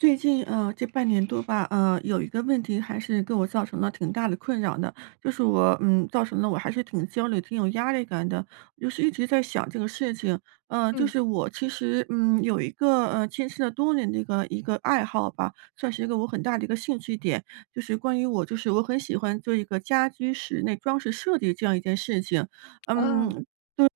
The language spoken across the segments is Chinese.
最近，呃这半年多吧，呃，有一个问题还是给我造成了挺大的困扰的。就是我嗯，造成了我还是挺焦虑、挺有压力感的。就是一直在想这个事情，嗯，就嗯。是我其实，嗯，有一个，呃，坚持了多年的一个一个爱好吧，算是一个我很大的一个兴趣点。就是关于我就是我很喜欢做一个家居室内装饰设计这样一件事情。嗯，哦。就是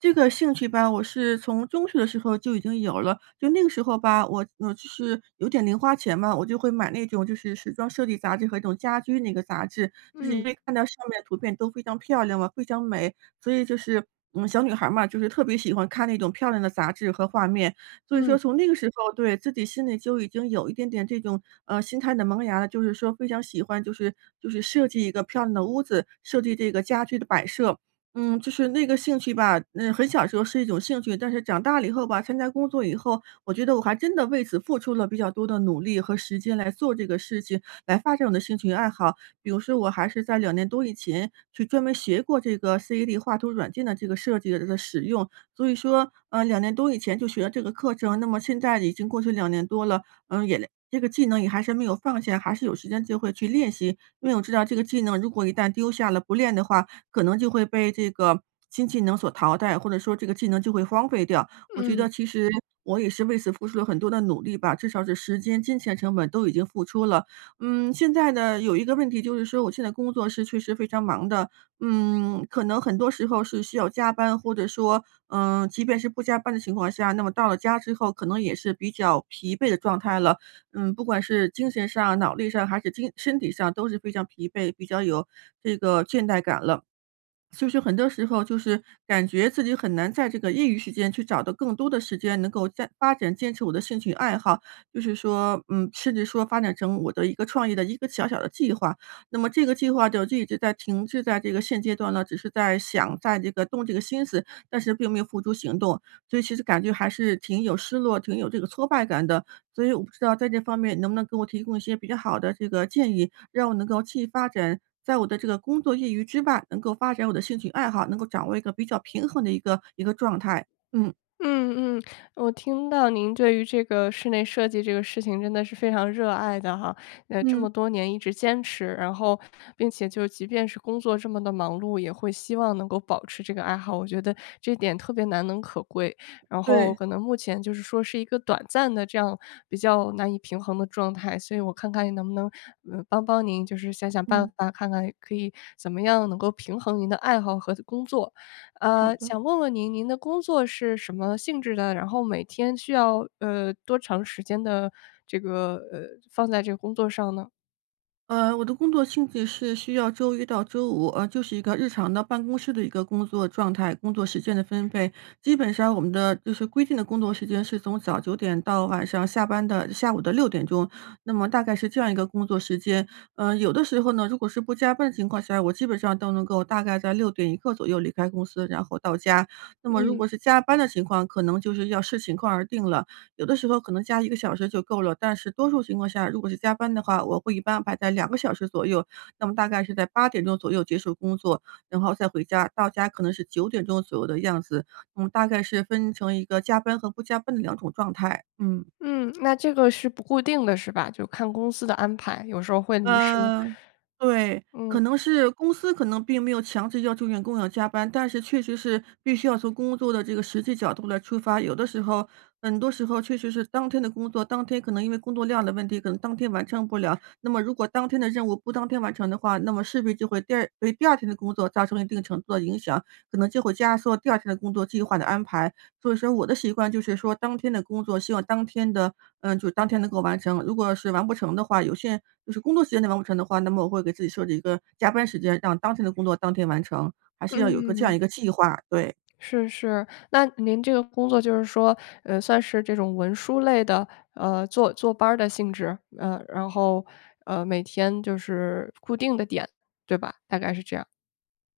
这个兴趣吧，我是从中学的时候就已经有了。就那个时候吧，我我就是有点零花钱嘛，我就会买那种就是时装设计杂志和那种家居那个杂志，就是嗯。因为看到上面的图片都非常漂亮嘛，非常美。所以就是我们小女孩儿嘛，就是特别喜欢看那种漂亮的杂志和画面。所以说嗯。从那个时候对，自己心里就已经有一点点这种，呃，心态的萌芽了，就是说非常喜欢就是就是设计一个漂亮的屋子，设计这个家具的摆设。嗯，就是这个兴趣吧嗯，很小时候是一种兴趣，但是长大了以后吧，参加工作以后，我觉得我还真的为此付出了比较多的努力和时间来做这个事情，来发展我的兴趣爱好。比如说我还是在2年多以前，去专门学过这个 CAD 画图软件的这个设计的使用。所以说，呃，2年多以前就学了这个课程，那么现在已经过去2年多了，嗯，也连这个技能也还是没有放下，还是有时间就会去练习。因为我知道这个技能如果一旦丢下了、不练的话，可能就会被这个新技能所淘汰，或者说这个技能就会荒废掉。我觉嗯。得其实我也是为此付出了很多的努力吧，至少是时间、金钱成本都已经付出了。嗯，现在呢，有一个问题就是说我现在工作是确实非常忙的。嗯，可能很多时候是需要加班或者说嗯，即便是不加班的情况下，那么到了家之后，可能也是比较疲惫的状态了。嗯，不管是精神上、脑力上还是精身体上都是非常疲惫，比较有这个倦怠感了。所以是很多时候就是感觉自己很难在这个业余时间去找到更多的时间能够再发展，坚持我的兴趣爱好。就是说嗯，甚至说发展成我的一个创业的一个小小的计划。那么这个计划就一直在停滞在这个现阶段呢，只是在想在这个动这个心思，但是并没有付诸行动。所以其实感觉还是挺有失落挺有这个挫败感的，所以我不知道在这方面能不能给我提供一些比较好的这个建议，让我能够继发展，在我的这个工作业余之外，能够发展我的兴趣爱好，能够掌握一个比较平衡的一个一个状态，嗯。嗯嗯，我听到您对于这个室内设计这个事情真的是非常热爱的哈，呃，这么嗯。多年一直坚持，然后并且就即便是工作这么地忙碌，也会希望能够保持这个爱好，我觉得这点特别难能可贵。然后对。可能目前就是说是一个短暂的这样比较难以平衡的状态，所以我看看能不能，呃，帮帮您就是想想办嗯。法，看看可以怎么样能够平衡您的爱好和的工作。好呃，的。想问问您，您的工作是什么性质的？然后每天需要，呃，多长时间的这个呃，放在这工作上呢？呃，我的工作性质是需要周一到周五，呃，就是一个日常的办公室的一个工作状态、工作时间的分配。基本上我们的就是规定的工作时间是从早9点到晚上下班的下午的6点钟，那么大概是这样一个工作时间。呃，有的时候呢，如果是不加班的情况下，我基本上都能够大概在6点一刻左右离开公司，然后到家。那么如嗯。果是加班的情况，可能就是要视情况而定了。有的时候可能加1个小时就够了，但是多数情况下，如果是加班的话，我会一般安排在2个小时左右。那么大概是在8点钟左右结束工作，然后再回家，到家可能是9点钟左右的样子。我们大概是分成一个加班和不加班的两种状态，嗯。嗯，那这个是不固定的是吧？就看公司的安排，有时候会临时呃，对，嗯。可能是公司可能并没有强制要求员工要加班，但是确实是必须要从工作的这个实际角度来出发，有的时候很多时候确实是当天的工作当天可能因为工作量的问题，可能当天完成不了。那么如果当天的任务不当天完成的话，那么势必就会第2给第2天的工作造成了一定程度的影响，可能就会压缩第2天的工作计划的安排。所以说我的习惯就是说当天的工作希望当天的嗯，就当天能够完成。如果是完不成的话，有些就是工作时间内完不成的话，那么我会给自己设置一个加班时间，让当天的工作当天完成。还是要有个这样嗯。一个计划，对。是是，那您这个工作就是说，呃，算是这种文书类的，呃，坐坐班儿的性质？呃，然后，呃，每天就是固定的点，对吧？大概是这样。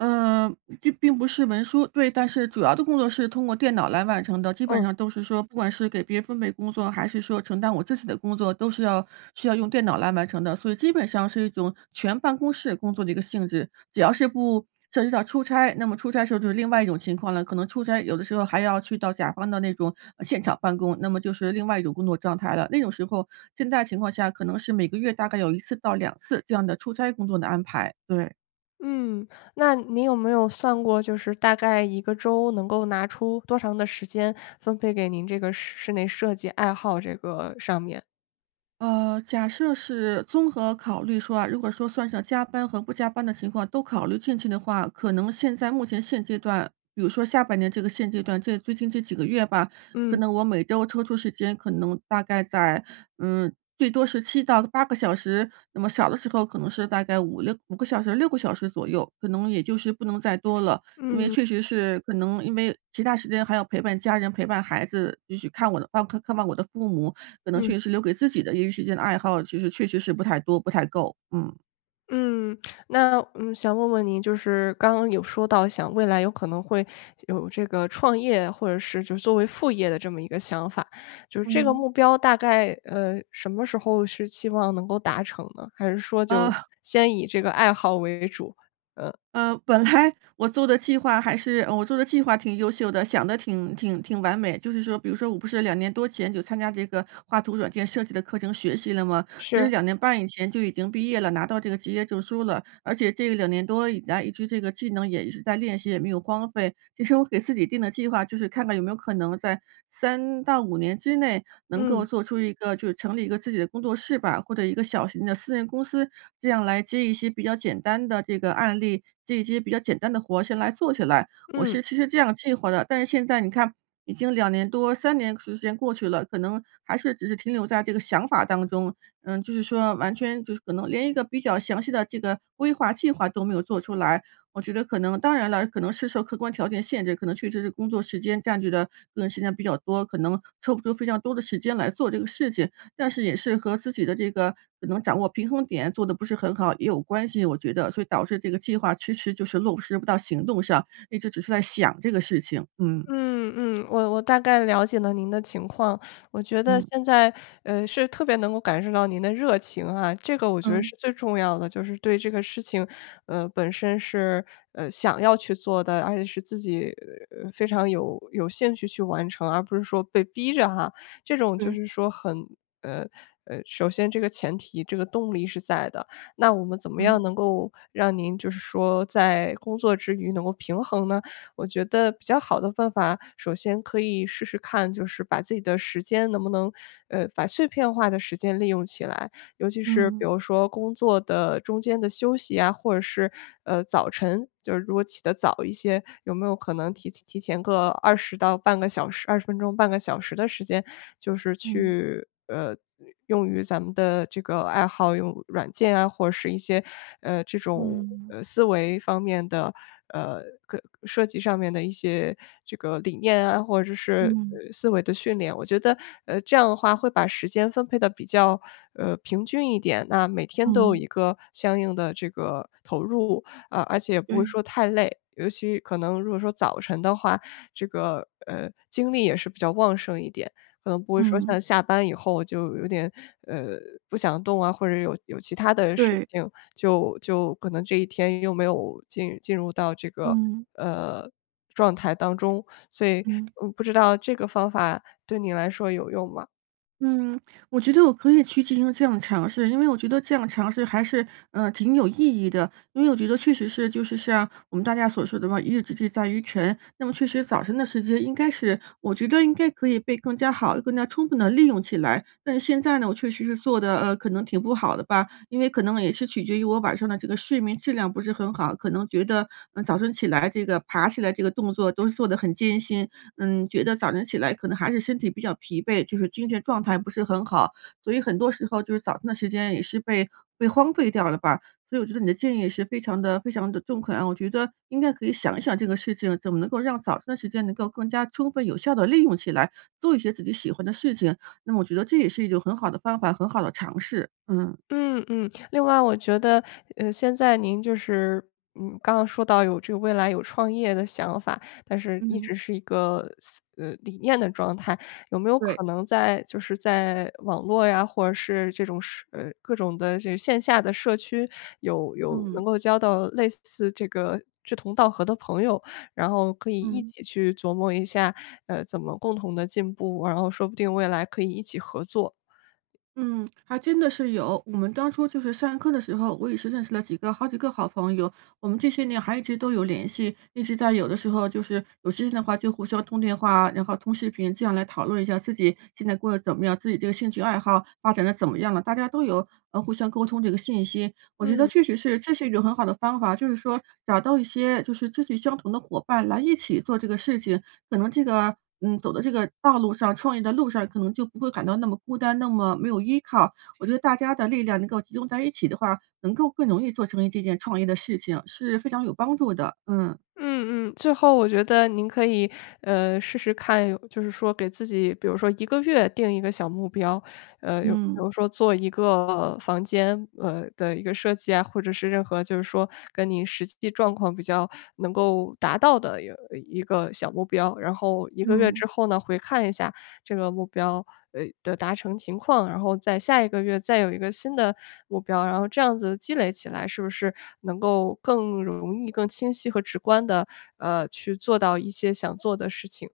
嗯，并并不是文书。对，但是主要的工作是通过电脑来完成的。基本嗯。上都是说不管是给别人分配工作，还是说承担我自己的工作，都是要需要用电脑来完成的，所以基本上是一种全办公室工作的一个性质。只要是不涉及到出差，那么出差的时候就是另外一种情况了，可能出差有的时候还要去到甲方的那种，呃，现场办公，那么就是另外一种工作状态了。那种时候现在情况下可能是每个月大概有1次到2次这样的出差工作的安排，对。嗯，那您有没有算过就是大概一个周能够拿出多长的时间，分配给您这个室室内设计，爱好这个上面。呃，假设是综合考虑说啊，如果说算上加班和不加班的情况，都考虑进去的话，可能现在目前现阶段比如说下半年这个现阶段这最近这几个月吧，可嗯。能我每周抽出时间可能大概在嗯，最多是7到8个小时。那么少的时候可能是大概5-65个小时、6个小时左右，可能也就是不能再多了。因为嗯。确实是可能因为其它时间还要陪伴家人，陪伴孩子，就去看我的看看望我的父母，可能嗯。确实是留给自己的业余时间的爱好，其实确实是不太多，不太够，嗯。嗯，那嗯，想问问您就是刚刚有说到想未来有可能会有这个创业或者是就是作为副业的这么一个想法。就是这个嗯。目标大概，呃，什么时候是希望能够达成呢？还是说就呃。先以这个爱好为主？呃。呃，本来我做的计划还是呃，我做的计划挺优秀的，想得挺挺挺完美。就是说比如说我不是2年多前就参加这个画图软件设计的课程学习了吗？其实是。2年半以前就已经毕业了，拿到这个职业证书了。而且这2年多以来一直这个技能也一直在练习，也没有荒废。其实我给自己定的计划，就是看看有没有可能在3到5年之内能够嗯。做出一个就是成立一个自己的工作室吧，或者一个小型的私人公司，这样来接一些比较简单的这个案例，接一些比较简单的活儿先来做起来，我嗯。是其实这样计划的。但是现在你看已经2年多，3年时间过去了，可能还是只是停留在这个想法当中。嗯，就是说完全就是可能连一个比较详细的这个规划、计划都没有做出来。我觉得可能当然了，可能是受客观条件限制，可能确实是工作时间占据的个人时间比较多，可能抽不出非常多的时间来做这个事情。但是也是和自己的这个可能掌握平衡点做得不是很好也有关系，我觉得，所以导致这个计划迟迟就是落不实不到行动上，一直只是在想这个事情，嗯。嗯，嗯，我我大概了解了您的情况。我觉得嗯。现在，呃，是特别能够感受到您的热情哈，这个我觉得嗯。是最重要的。就是对这个事情，呃，本身是，呃，想要去做的，而且是自己非常有有兴趣去完成，而不是说被逼着哈。这种就对。是说很呃，呃，首先这个前提、这个动力是在的。那我们怎么样嗯。能够让您就是说在工作之余能够平衡呢？我觉得比较好的办法，首先可以试试看，就是把自己的时间能不能呃，把碎片化的时间利用起来。尤其是比嗯。如说工作的中间的休息呀，或者是，呃，早晨。就是如果起得早一些，有没有可能提前提前个20到半个小时20分钟，半个小时的时间就是嗯。去，呃，用于咱们的这个爱好，用软件啊，或是一些，呃，这种，嗯。呃，思维方面的，呃，可设计上面的一些这个理念啊或者是，嗯。呃，思维的训练。我觉得，呃，这样的话会把时间分配得比较，呃，平均一点。那每天都有嗯。一个相应的这个投入。啊，而且也不会对。说太累，尤其可能如果说早晨的话，这个，呃，精力也是比较旺盛一点，可能不会说嗯。像下班以后就有点，呃，不想动啊，或者有有其它的事对。情，就就可能这一天又没有进进入到这个，嗯。呃，状态当中，所以，嗯。嗯，不知道这个方法对你来说有用吗？嗯，我觉得我可以去进行这样的尝试，因为我觉得这样尝试还是，呃，挺有意义的。因为我觉得确实是，就是像我们大家所说的嘛，一日之计在于晨，那么确实早晨的时间应该是，我觉得应该可以被更加好，更加充分地利用起来。但是现在呢，我确实是做得，呃，可能挺不好的吧，因为可能也是取决于我晚上的这个睡眠质量不是很好，可能觉得，呃，早晨起来这个爬起来这个动作都是做得很艰辛。嗯，觉得早晨起来可能还是身体比较疲惫，就是精神状态不是很好，所以很多时候就是早晨的时间也是被被荒废掉了吧。所以我觉得你的建议是非常地非常地中肯啊，我觉得应该可以想一想这个事情怎么能够让早晨的时间能够更加充分有效地利用起来，做一些自己喜欢的事情。那我觉得这也是一种很好的方法，很好的尝试，嗯。嗯嗯。另外我觉得，呃，现在您就是，嗯，刚刚说到有这个未来有创业的想法，但是一嗯。直是一个思呃，理念的状态。有没有对。可能在就是在网络呀，或者是这种社呃，各种的这个线下的社区有有嗯。能够交到类似这个志同道合的朋友，然后可以一嗯。起去琢磨一下，呃，怎么共同地进步，然后说不定未来可以一起合作。嗯，还真的是有。我们当初就是上课的时候，我也是认识了几个好几个好朋友。我们这些年还一直都有联系，一直在有的时候就是有时间的话就互相通电话，然后通视频这样来讨论一下自己现在过得怎么样，自己这个兴趣爱好发展得怎么样了，大家都有，呃，互相沟通这个信息。我觉得嗯。确实是这是一种很好的方法，就是说找到一些就是志趣相同的伙伴来一起做这个事情。可能这个，嗯，走的这个道路上，创业的路上，可能就不会感到那么孤单，那么没有依靠。我觉得大家的力量能够集中在一起的话，能够更容易做成一这件创业的事情，是非常有帮助的，嗯。嗯嗯。最后我觉得您可以，呃，试试看有就是说给自己比如说1个月定一个小目标。呃，有比嗯。如说做一个房间，呃，的一个设计啊，或者是任何就是说跟你实际状况比较能够达到的，呃，一个小目标。然后1个月嗯。之后呢，回看一下这个目标，呃，的达成情况，然后在下一个月再有一个新的，目标。然后这样子积累起来是不是能够更容易更清晰和直观地，呃，去做到一些想做的事情。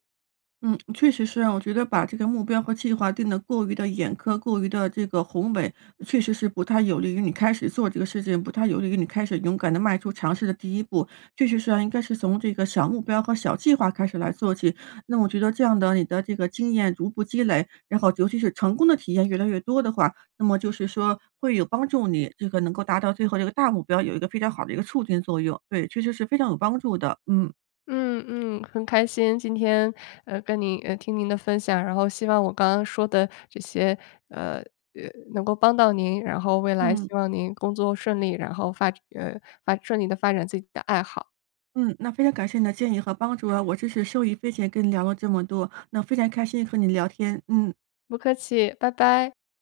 嗯，确实是啊。我觉得把这个目标和计划定得过于地严苛，过于地这个宏伟确实是不太有利于你开始做这个事情，不太有利于你开始勇敢地迈出尝试的第一步。确实是啊应该是从这个小目标和小计划开始来做起。那我觉得这样的你的这个经验逐步积累，然后尤其是成功的体验越来越多的话，那么就是说会有帮助你这个能够达到最后这个大目标，有一个非常好的一个促进作用。对，确实是非常有帮助的。嗯。嗯嗯。很开心今天，呃，跟你呃，听您的分享。然后希望我刚刚说的这些，呃呃，能够帮到您，然后未来嗯。希望您工作顺利，然后发呃，发顺利地发展自己的爱好。嗯，那非常感谢你的建议和帮助啊，我真是受益匪浅跟你聊了这么多。那非常开心和你聊天，嗯。不客气，拜拜。